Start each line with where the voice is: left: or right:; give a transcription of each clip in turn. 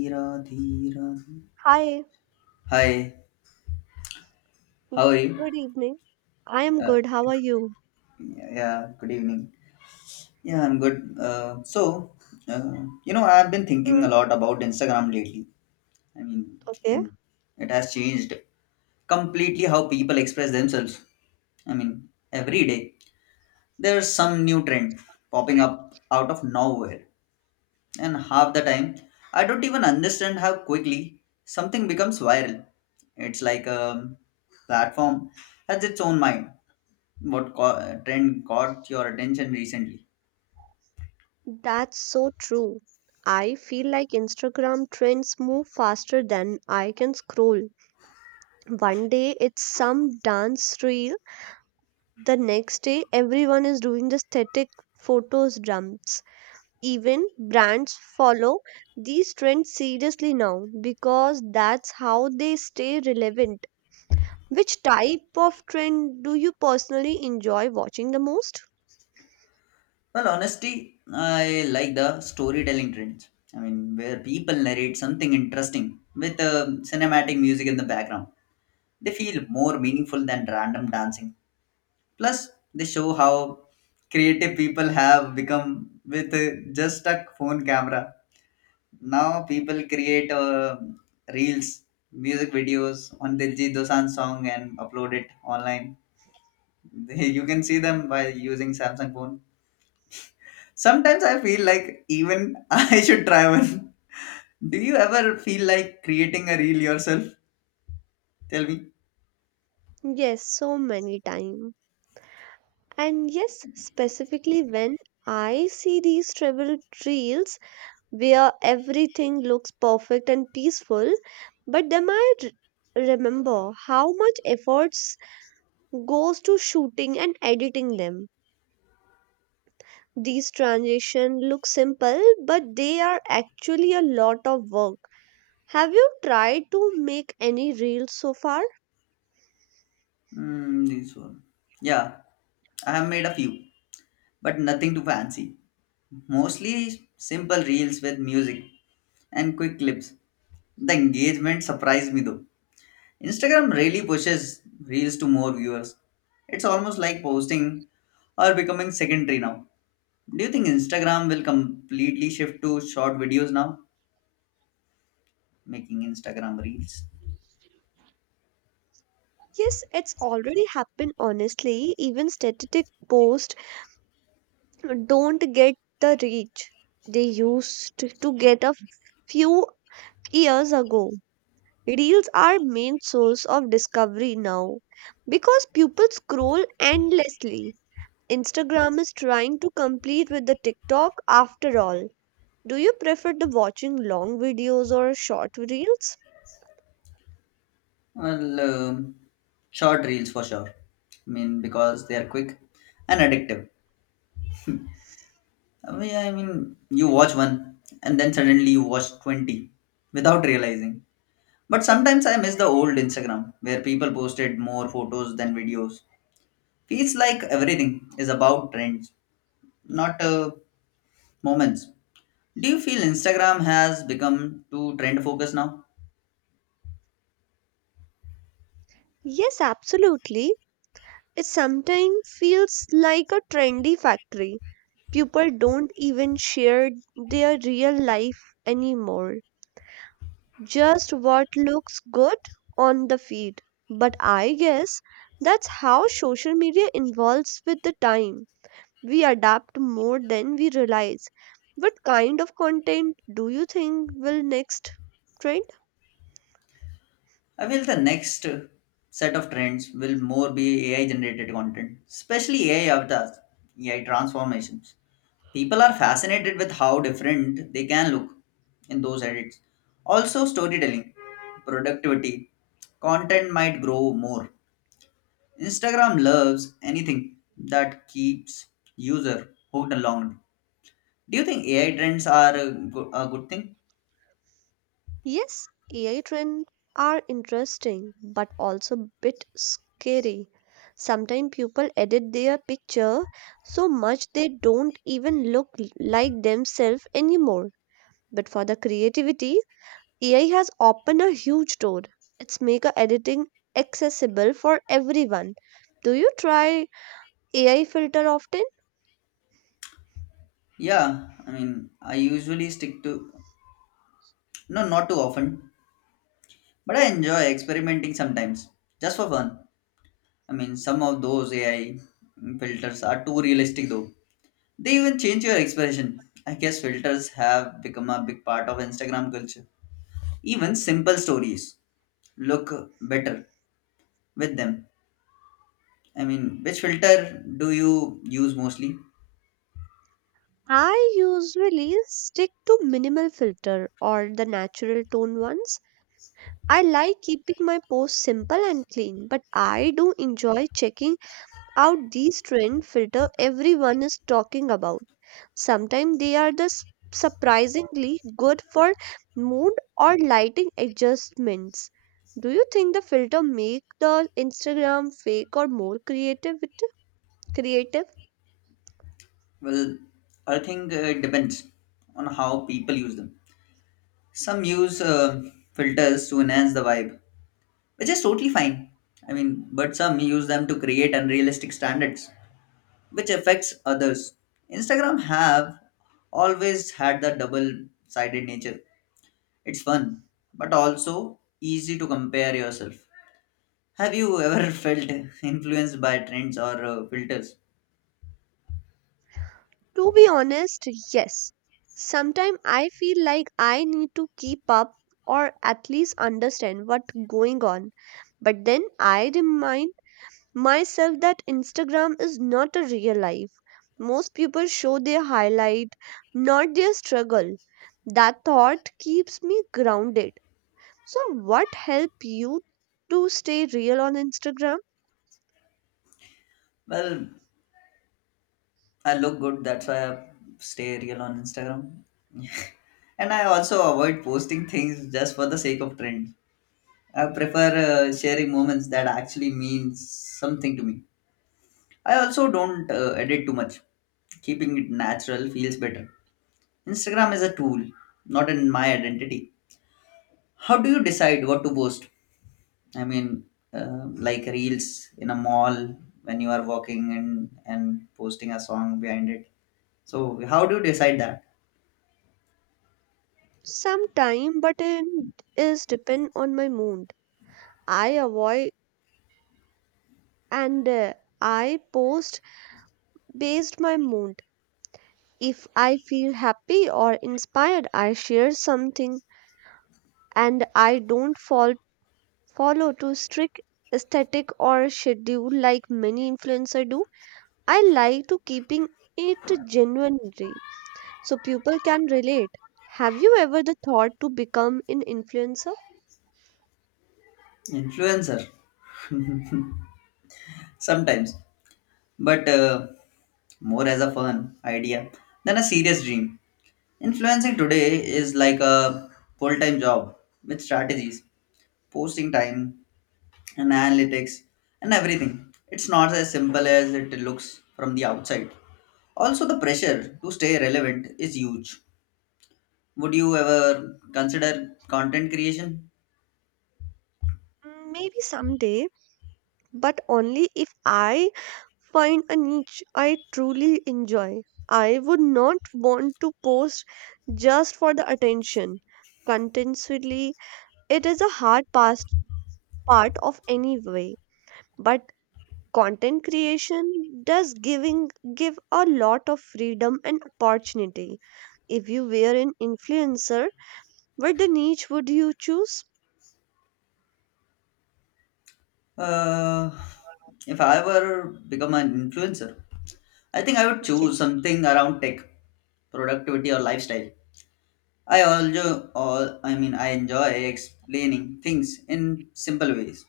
left: Dhira, Dhira.
right: Hi,
left: Hi,
right: g-
left: how are you?
right: good evening. I am
left: Uh,
right: good. How are you?
left: yeah, yeah, good evening. Yeah, I'm good. Uh, I've been
right: Hmm.
left: thinking a lot about Instagram lately. I mean,
right: Okay,
left: and it has changed completely how people express themselves. I mean, every day there's some new trend popping up out of nowhere, and half the time I don't even understand how quickly something becomes viral. It's like a platform has its own mind. What trend caught your attention recently?
right: that's so true. I feel like Instagram trends move faster than I can scroll. One day it's some dance reel, the next day everyone is doing the static photos dumps. Even brands follow these trends seriously now because that's how they stay relevant. Which type of trend do you personally enjoy watching the most?
left: Well, honestly, I like the storytelling trends. I mean, where people narrate something interesting with cinematic music in the background. They feel more meaningful than random dancing. Plus, they show how creative people have become with just a phone camera. Now, people create reels, music videos on Diljit Dosanjh song and upload it online. You can see them by using samsung phone. Sometimes I feel like even I should try one. Do you ever feel like creating a reel yourself? Tell me.
right: Yes, so many times. And yes, specifically when I see these travel trails where everything looks perfect and peaceful, but then I remember how much efforts goes to shooting and editing them. These transition look simple, but they are actually a lot of work. Have you tried to make any reels so far?
left: Mm, this one Yeah, I have made a few, but nothing too fancy, mostly simple reels with music and quick clips. The engagement surprised me though. Instagram really pushes reels to more viewers. It's almost like posting or becoming secondary now. Do you think Instagram will completely shift to short videos now? Making Instagram reels?
right: Yes, it's already happened honestly. Even static posts don't get the reach they used to get a few years ago. Reels are main source of discovery now because people scroll endlessly. Instagram is trying to compete with the TikTok after all. Do you prefer the watching long videos or short reels?
left: Well, um Short reels for sure. I mean, because they are quick and addictive. I mean, you watch one and then suddenly you watch 20 without realizing. But sometimes I miss the old Instagram where people posted more photos than videos. Feels like everything is about trends, not moments. Do you feel Instagram has become too trend focused now?
right: Yes, absolutely. It sometimes feels like a trendy factory. People don't even share their real life anymore, just what looks good on the feed. But I guess that's how social media evolves with the time. We adapt more than we realize. What kind of content do you think will next trend?
left: I feel the next set of trends will more be AI generated content, especially AI avatars, AI transformations. People are fascinated with how different they can look in those edits. Also, storytelling, productivity, content might grow more. Instagram loves anything that keeps user hooked along. Do you think AI trends are a good thing?
right: Yes, AI trends are interesting but also a bit scary. Sometimes people edit their picture so much they don't even look like themselves anymore. But for the creativity, AI has opened a huge door. It's make a editing accessible for everyone. Do you try AI filter often?
left: Yeah, I mean, I usually stick to no, not too often. But I enjoy experimenting sometimes, just for fun. I mean, some of those AI filters are too realistic though. They even change your expression. I guess filters have become a big part of Instagram culture. Even simple stories look better with them. I mean, which filter do you use mostly?
right: I usually stick to minimal filter or the natural tone ones. I like keeping my posts simple and clean, but I do enjoy checking out these trend filter everyone is talking about. Sometimes they are surprisingly good for mood or lighting adjustments. Do you think the filter make the Instagram fake or more creative? Creative?
left: Well, I think it depends on how people use them. Some use filters to enhance the vibe, which is totally fine. I mean, but some use them to create unrealistic standards, which affects others. Instagram have always had the double-sided nature. It's fun, but also easy to compare yourself. Have you ever felt influenced by trends or filters?
right: To be honest, yes. Sometimes I feel like I need to keep up or at least understand what's going on. But then I remind myself that Instagram is not a real life. Most people show their highlight, not their struggle. That thought keeps me grounded. So, what help you to stay real on Instagram?
left: Well, I look good, that's why I stay real on Instagram. And I also avoid posting things just for the sake of trends. I prefer sharing moments that actually means something to me. I also don't edit too much. Keeping it natural feels better. Instagram is a tool, not in my identity. How do you decide what to post? I mean, like reels in a mall when you are walking and posting a song behind it. So how do you decide that?
right: Some time, but it is depend on my mood. I avoid, and I post based my mood. If I feel happy or inspired, I share something, and I don't follow to strict aesthetic or schedule like many influencers do. I like to keeping it genuinely so people can relate. Have you ever the thought to become an influencer?
left: Influencer. Sometimes, but more as a fun idea than a serious dream. Influencing today is like a full time job with strategies, posting time, and analytics, and everything. It's not as simple as it looks from the outside. Also, the pressure to stay relevant is huge. Would you ever consider content creation?
right: Mm, maybe someday, but only if I find a niche I truly enjoy. I would not want to post just for the attention. Contentiously, it is a hard past part of any way. But content creation does giving give a lot of freedom and opportunity. If you were an influencer, what the niche would you choose?
left: Uh, if I ever become an influencer, I think I would
right: Yes.
left: choose something around tech, productivity, or lifestyle. I mean, I enjoy explaining things in simple ways.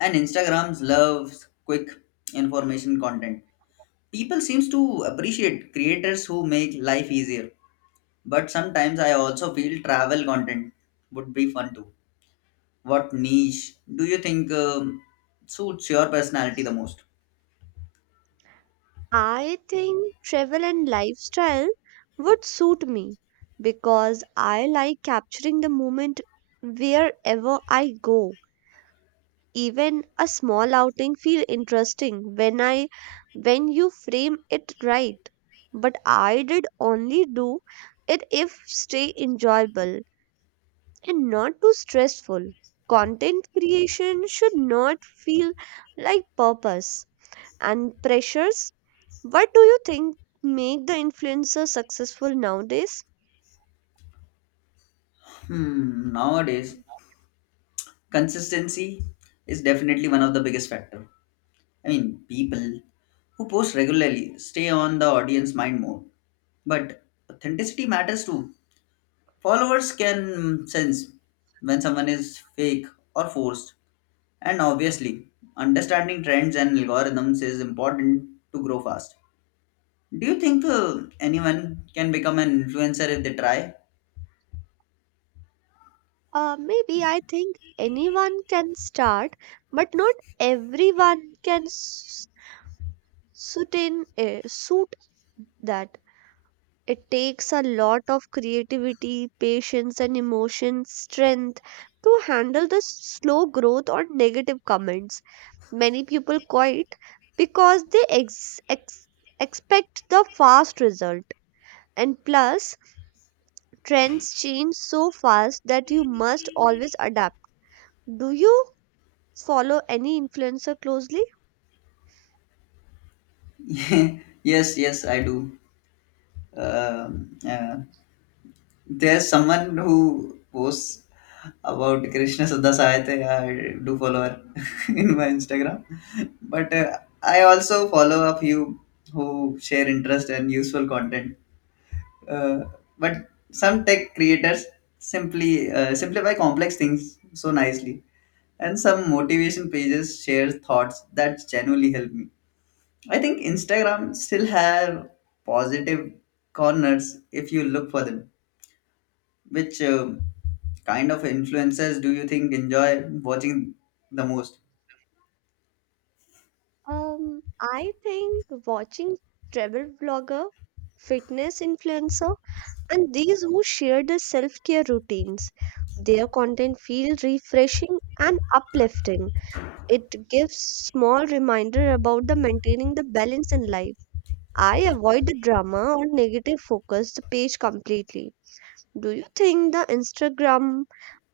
left: And Instagrams loves quick information content. People seems to appreciate creators who make life easier. But sometimes I also feel travel content would be fun too. What niche do you think suits your personality the most?
right: I think travel and lifestyle would suit me because I like capturing the moment wherever I go. Even a small outing feel interesting when I when you frame it right. But I did only do it if stay enjoyable and not too stressful. Content creation should not feel like purpose and pressures. What do you think make the influencer successful nowadays?
left: Hmm, nowadays, consistency is definitely one of the biggest factor. I mean, people who post regularly stay on the audience mind more. But authenticity matters too. Followers can sense when someone is fake or forced. And obviously, understanding trends and algorithms is important to grow fast. Do you think anyone can become an influencer if they try?
right: Maybe I think anyone can start, but not everyone can suit in a suit that it takes a lot of creativity, patience, and emotion strength to handle the slow growth or negative comments. Many people quit because they expect the fast result. And plus, trends change so fast that you must always adapt. Do you follow any influencer closely?
left: Yes, yes, I do. Um, uh, There's someone who posts about Krishna Sudha Sahitya. I do follow her in my Instagram. But I also follow a few who share interest and useful content. Uh, but some tech creators simply simplify complex things so nicely. And some motivation pages share thoughts that genuinely help me. I think Instagram still have positive corners if you look for them. Which kind of influencers do you think enjoy watching the most?
right: I think watching travel vlogger, fitness influencer, and these who share the self-care routines, their content feels refreshing and uplifting. It gives small reminder about the maintaining the balance in life. I avoid the drama or negative focus the page completely. Do you think the Instagram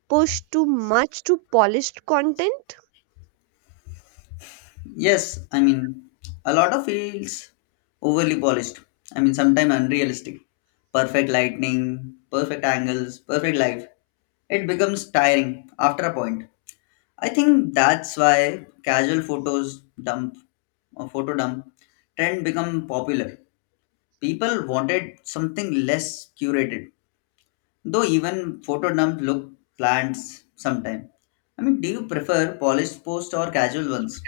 right: push too much to polished content?
left: Yes, I mean, a lot of feels overly polished. I mean, sometimes unrealistic. Perfect lighting, perfect angles, perfect life. It becomes tiring after a point. I think that's why casual photos dump or photo dump trend become popular. People wanted something less curated. Though even photo dumps look plants sometimes. I mean, do you prefer polished posts or casual ones?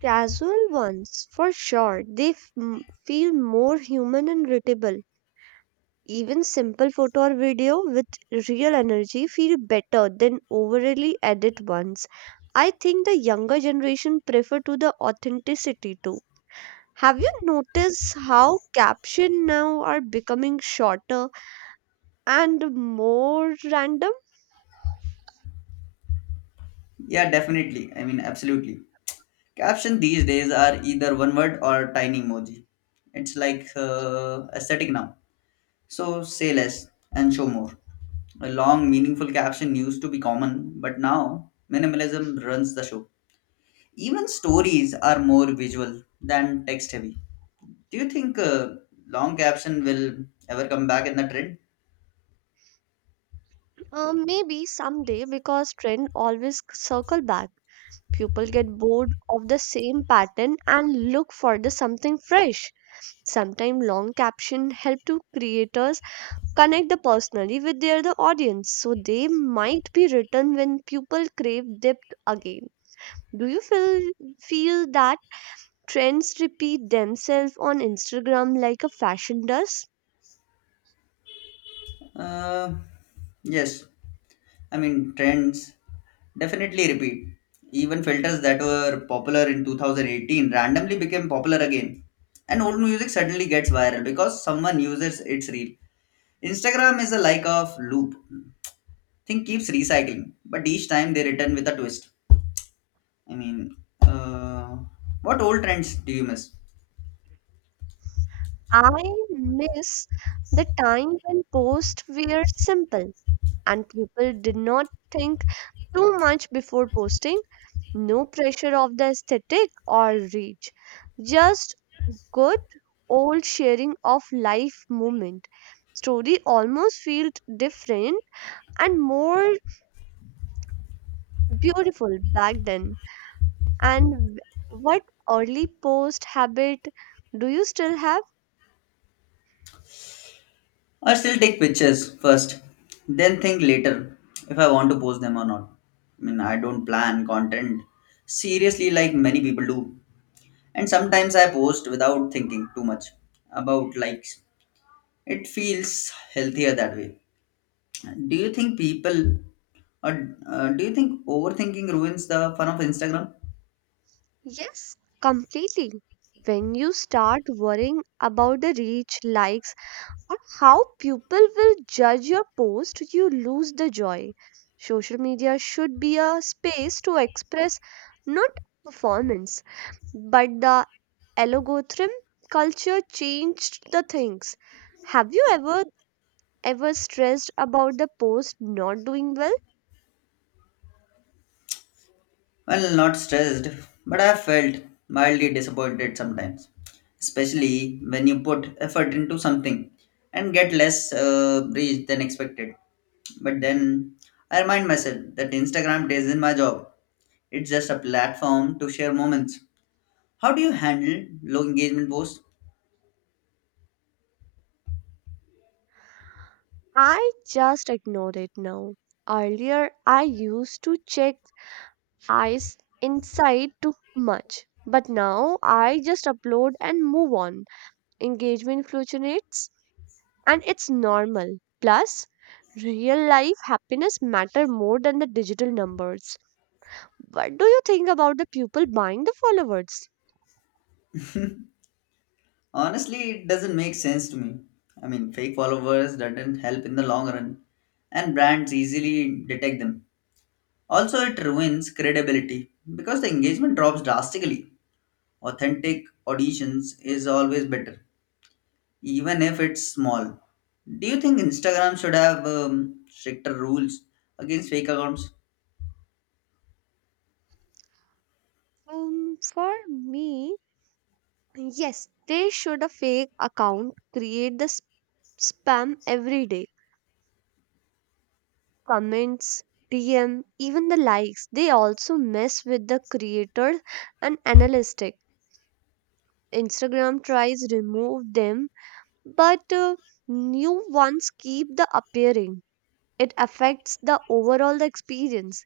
right: Casual ones, for sure. They feel more human and readable. Even simple photo or video with real energy feel better than overly edited ones. I think the younger generation prefer to the authenticity too. Have you noticed how caption now are becoming shorter and more random?
left: Yeah, definitely. I mean, absolutely. Caption these days are either one word or tiny emoji. It's like aesthetic now. So say less and show more. A long, meaningful caption used to be common, but now minimalism runs the show. Even stories are more visual than text heavy. Do you think long caption will ever come back in the trend?
right: Maybe someday because trend always circle back. People get bored of the same pattern and look for the something fresh. Sometimes long caption help to creators connect the personally with their the audience, so they might be written when people crave depth again. Do you feel that trends repeat themselves on Instagram like a fashion does?
left: Uh, yes, I mean, trends definitely repeat. Even filters that were popular in 2018 randomly became popular again. And old music suddenly gets viral because someone uses its reel. Instagram is a like of loop. Thing keeps recycling, but each time they return with a twist. I mean, uh, what old trends do you miss?
right: I miss the time when posts were simple and people did not think too much before posting. No pressure of the aesthetic or reach, just good old sharing of life moment. Story almost felt different and more beautiful back then. And what early post habit do you still have?
left: I still take pictures first, then think later if I want to post them or not. I mean, I don't plan content seriously like many people do. And sometimes I post without thinking too much about likes. It feels healthier that way. Do you think people do you think overthinking ruins the fun of Instagram?
right: Yes, completely. When you start worrying about the reach, likes, on how people will judge your post, you lose the joy. Social media should be a space to express, not performance, but the algorithm culture changed the things. Have you ever stressed about the post not doing well?
left: Well, not stressed, but I felt mildly disappointed sometimes, especially when you put effort into something and get less reach than expected. But then I remind myself that Instagram isn't my job, it's just a platform to share moments. How do you handle low engagement posts?
right: I just ignore it now. Earlier, I used to check eyes inside too much, but now I just upload and move on. Engagement fluctuates, and it's normal. Plus, real life happiness matter more than the digital numbers. What do you think about the people buying the followers?
left: Honestly, it doesn't make sense to me. I mean, fake followers doesn't help in the long run, and brands easily detect them. Also, it ruins credibility because the engagement drops drastically. Authentic auditions is always better, even if it's small. Do you think Instagram should have stricter rules against fake accounts?
right: For me, yes, they should. A fake account create spam every day. Comments, DM, even the likes, they also mess with the creators and analytics. Instagram tries remove them, but new ones keep the appearing. It affects the overall experience.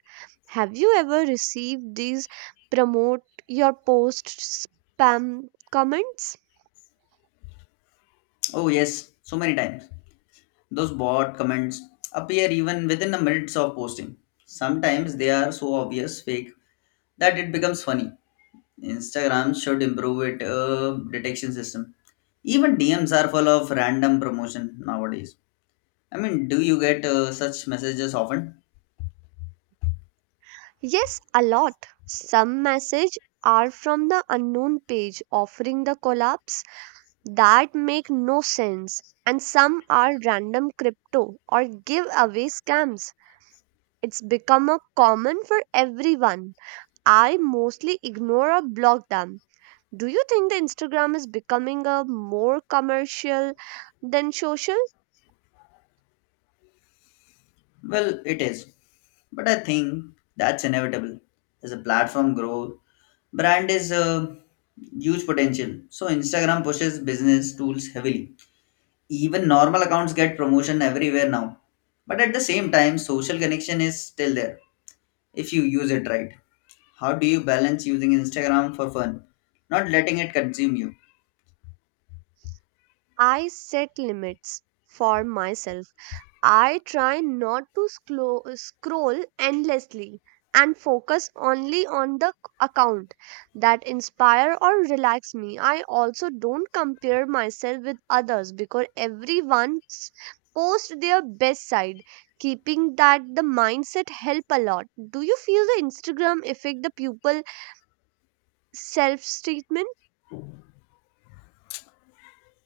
right: Have you ever received these promote your post spam comments?
left: Oh, yes, so many times. Those bot comments appear even within the minutes of posting. Sometimes they are so obvious fake that it becomes funny. Instagram should improve its detection system. Even DMs are full of random promotion nowadays. I mean, do you get such messages often?
right: Yes, a lot. Some message are from the unknown page offering the collab that make no sense, and some are random crypto or giveaway scams. It's become a common for everyone. I mostly ignore or block them. Do you think the Instagram is becoming a more commercial than social?
left: Well, it is. But I think that's inevitable. As a platform grow, brand is a huge potential. So Instagram pushes business tools heavily. Even normal accounts get promotion everywhere now. But at the same time, social connection is still there if you use it right. How do you balance using Instagram for fun, not letting it consume you?
right: I set limits for myself. I try not to scroll endlessly and focus only on account that inspire or relax me. I also don't compare myself with others because everyone's post their best side. Keeping that the mindset help a lot. Do you feel the Instagram affect the pupil self treatment?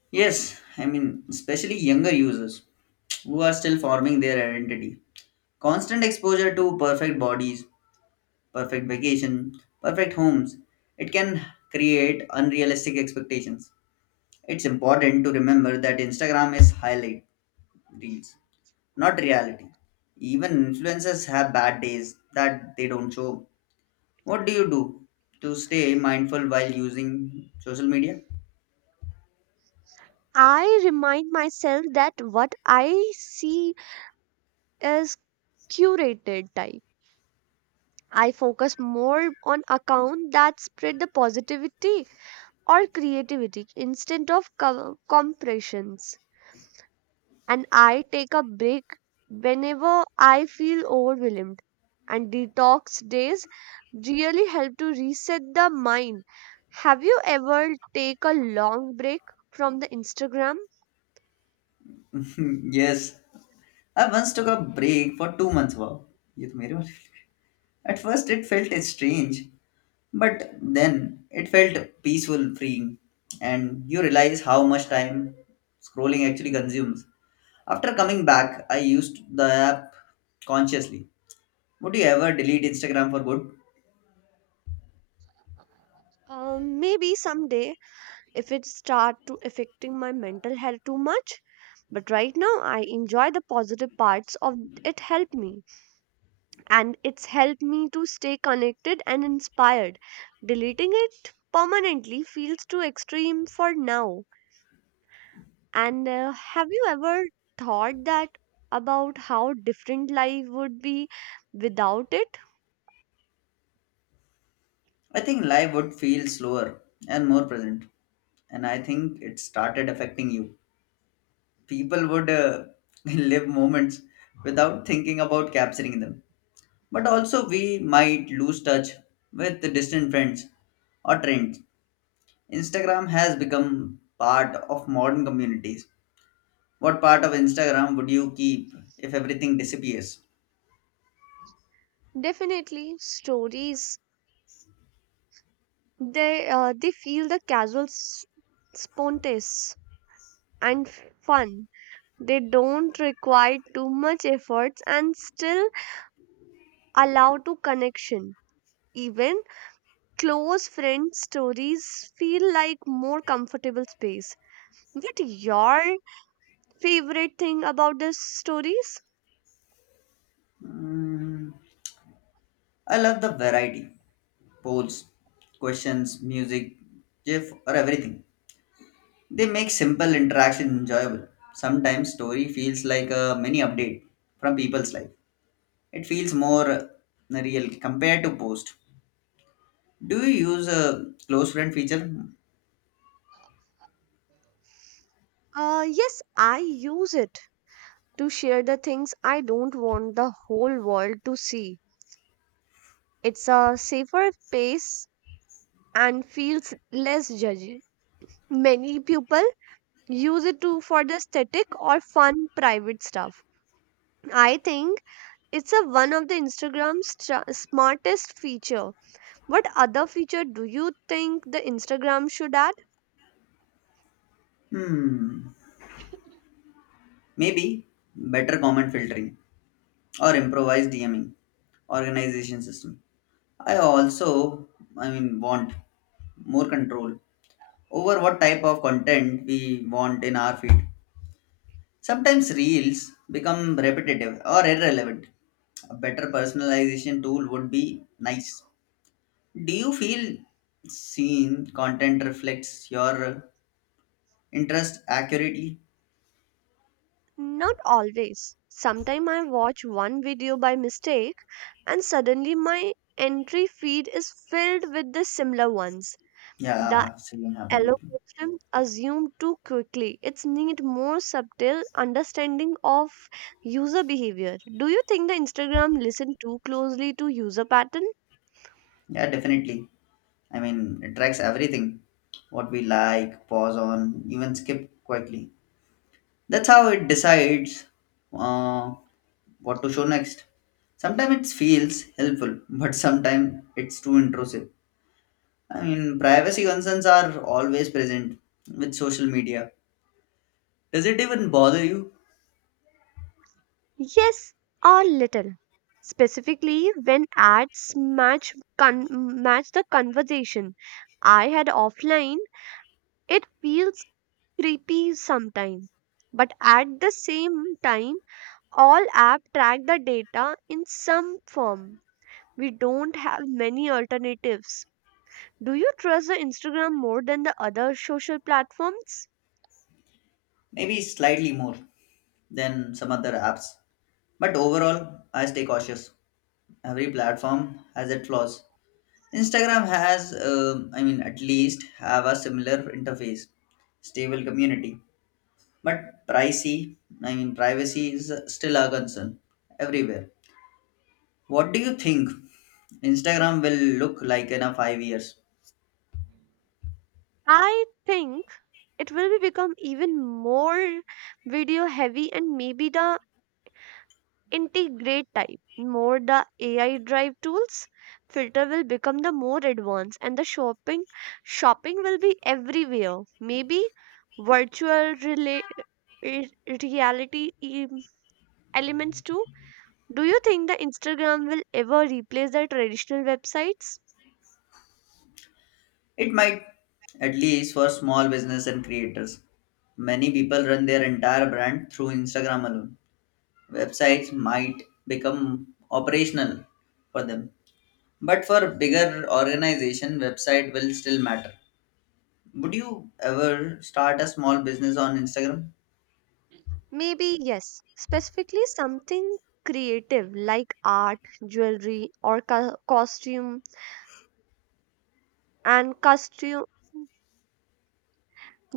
left: Yes, I mean, especially younger users who are still forming their identity. Constant exposure to perfect bodies, perfect vacation, perfect homes, it can create unrealistic expectations. It's important to remember that Instagram is highlight reels, not reality. Even influencers have bad days that they don't show. What do you do to stay mindful while using social media?
right: I remind myself that what I see is curated type. I focus more on account that spread the positivity or creativity instead of compressions. And I take a break whenever I feel overwhelmed. And detox days really help to reset the mind. Have you ever take a long break from the Instagram?
left: Yes, I once took a break for 2 months. Wow, ये तो मेरे वाले- At first, it felt strange. But then it felt peaceful, freeing, and you realize how much time scrolling actually consumes. After coming back, I used the app consciously. Would you ever delete Instagram for good?
right: Maybe someday if it start to affecting my mental health too much, but right now I enjoy the positive parts of it, help me, and it's helped me to stay connected and inspired. Deleting it permanently feels too extreme for now. And have you ever thought that about how different life would be without it?
left: I think life would feel slower and more present. And I think it started affecting you. People would live moments without thinking about capturing them. But also, we might lose touch with the distant friends or trends. Instagram has become part of modern communities. What part of Instagram would you keep if everything disappears?
right: Definitely stories. They they feel the casual, spontaneous, and fun. They don't require too much efforts and still allow to connection. Even close friend stories feel like more comfortable space. What your favorite thing about these stories?
left: Mm, I love the variety polls, questions, music, GIF, or everything. They make simple interaction enjoyable. Sometimes story feels like a mini update from people's life. It feels more real compared to post. Do you use a close friend feature?
right: Yes, I use it to share the things I don't want the whole world to see. It's a safer space and feels less judgy. Many people use it to for the aesthetic or fun private stuff. I think it's a one of the Instagram's smartest feature. What other feature do you think the Instagram should add?
left: Hmm, maybe better comment filtering or improvised DMing organization system. I also, I mean, want more control over what type of content we want in our feed. Sometimes reels become repetitive or irrelevant. A better personalization tool would be nice. Do you feel seen content reflects your interest accurately?
right: Not always. Sometimes I watch one video by mistake and suddenly my entry feed is filled with the similar ones. The
left: Yeah, same happened with me.
right: algorithm assumed too quickly. It's need more subtle understanding of user behavior. Do you think the Instagram listen too closely to user pattern?
left: Yeah, definitely. I mean, it tracks everything what we like, pause on, even skip quickly. That's how it decides uh, what to show next. Sometimes it feels helpful, but sometimes it's too intrusive. I mean, privacy concerns are always present with social media. Does it even bother you?
right: Yes, a little. Specifically, when ads match match the conversation I had offline, it feels creepy sometimes. But at the same time, all app track the data in some form. We don't have many alternatives. Do you trust the Instagram more than the other social platforms?
left: Maybe slightly more than some other apps. But overall, I stay cautious. Every platform has its flaws. Instagram has, I mean, at least have a similar interface, stable community, but pricey. I mean, privacy is still a concern everywhere. What do you think Instagram will look like in a 5 years?
right: I think it will be become even more video heavy and maybe the integrate type. More the AI drive tools, filter will become the more advanced, and the shopping will be everywhere. Maybe virtual re- reality elements too. Do you think the Instagram will ever replace the traditional websites?
left: It might, at least for small business and creators. Many people run their entire brand through Instagram alone. Websites might become operational for them, but for bigger organization, website will still matter. Would you ever start a small business on Instagram?
right: Maybe yes. Specifically something creative like art, jewelry or costume and costume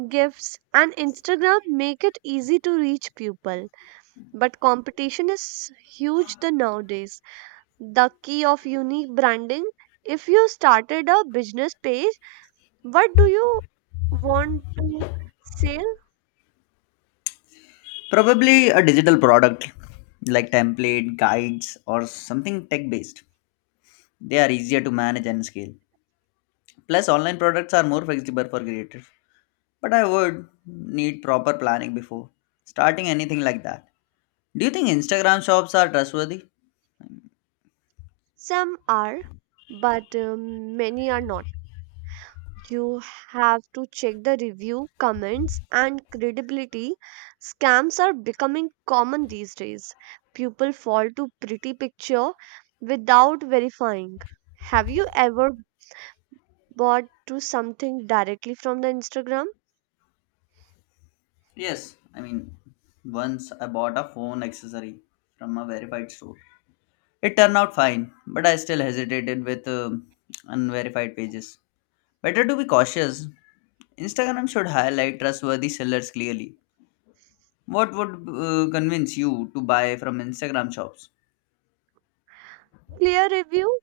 right: gifts, and Instagram make it easy to reach people. But competition is huge the nowadays. The key of unique branding. If you started a business page, what do you want to sell?
left: Probably a digital product like template, guides, or something tech based. They are easier to manage and scale. Plus, online products are more flexible for creators. But I would need proper planning before starting anything like that. Do you think Instagram shops are trustworthy?
right: Some are, but many are not. You have to check the review, comments, and credibility. Scams are becoming common these days. People fall to pretty picture without verifying. Have you ever bought to something directly from the Instagram?
left: Yes, I mean, once I bought a phone accessory from a verified store. It turned out fine, but I still hesitated with unverified pages. Better to be cautious. Instagram should highlight trustworthy sellers clearly. What would convince you to buy from Instagram shops?
right: Clear review,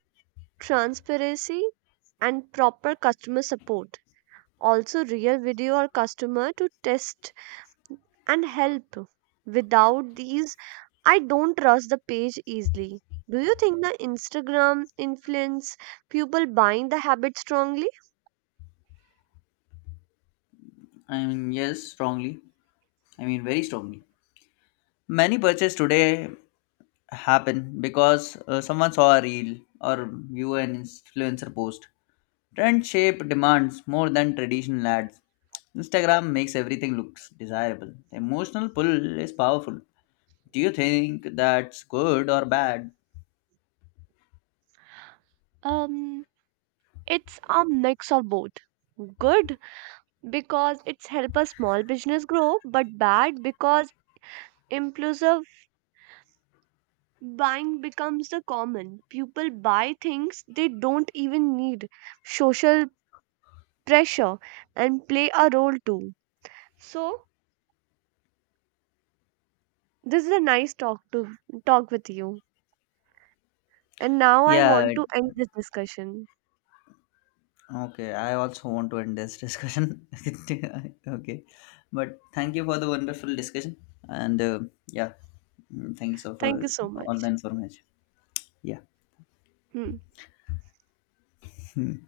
right: transparency, and proper customer support. Also, real video or customer to test and help. Without these, I don't trust the page easily. Do you think the Instagram influence people buying the habit strongly?
left: I mean, yes, strongly. I mean, very strongly. Many purchases today happen because someone saw a reel or view an influencer post. Trend shape demands more than traditional ads. Instagram makes everything looks desirable. The emotional pull is powerful. Do you think that's good or bad?
right: Um, it's a mix of both. Good because it's help a small business grow, but bad because impulsive buying becomes the common. People buy things they don't even need. Social pressure and play a role too. So this is a nice talk to talk with you. And now I want
left: Yeah,
right: to end this discussion.
left: okay, I also want to end this discussion. Okay, but thank you for the wonderful discussion, and yeah, thank you so for
right: Thank you so
left: all the
right: much.
left: information. Yeah.
right: Hmm.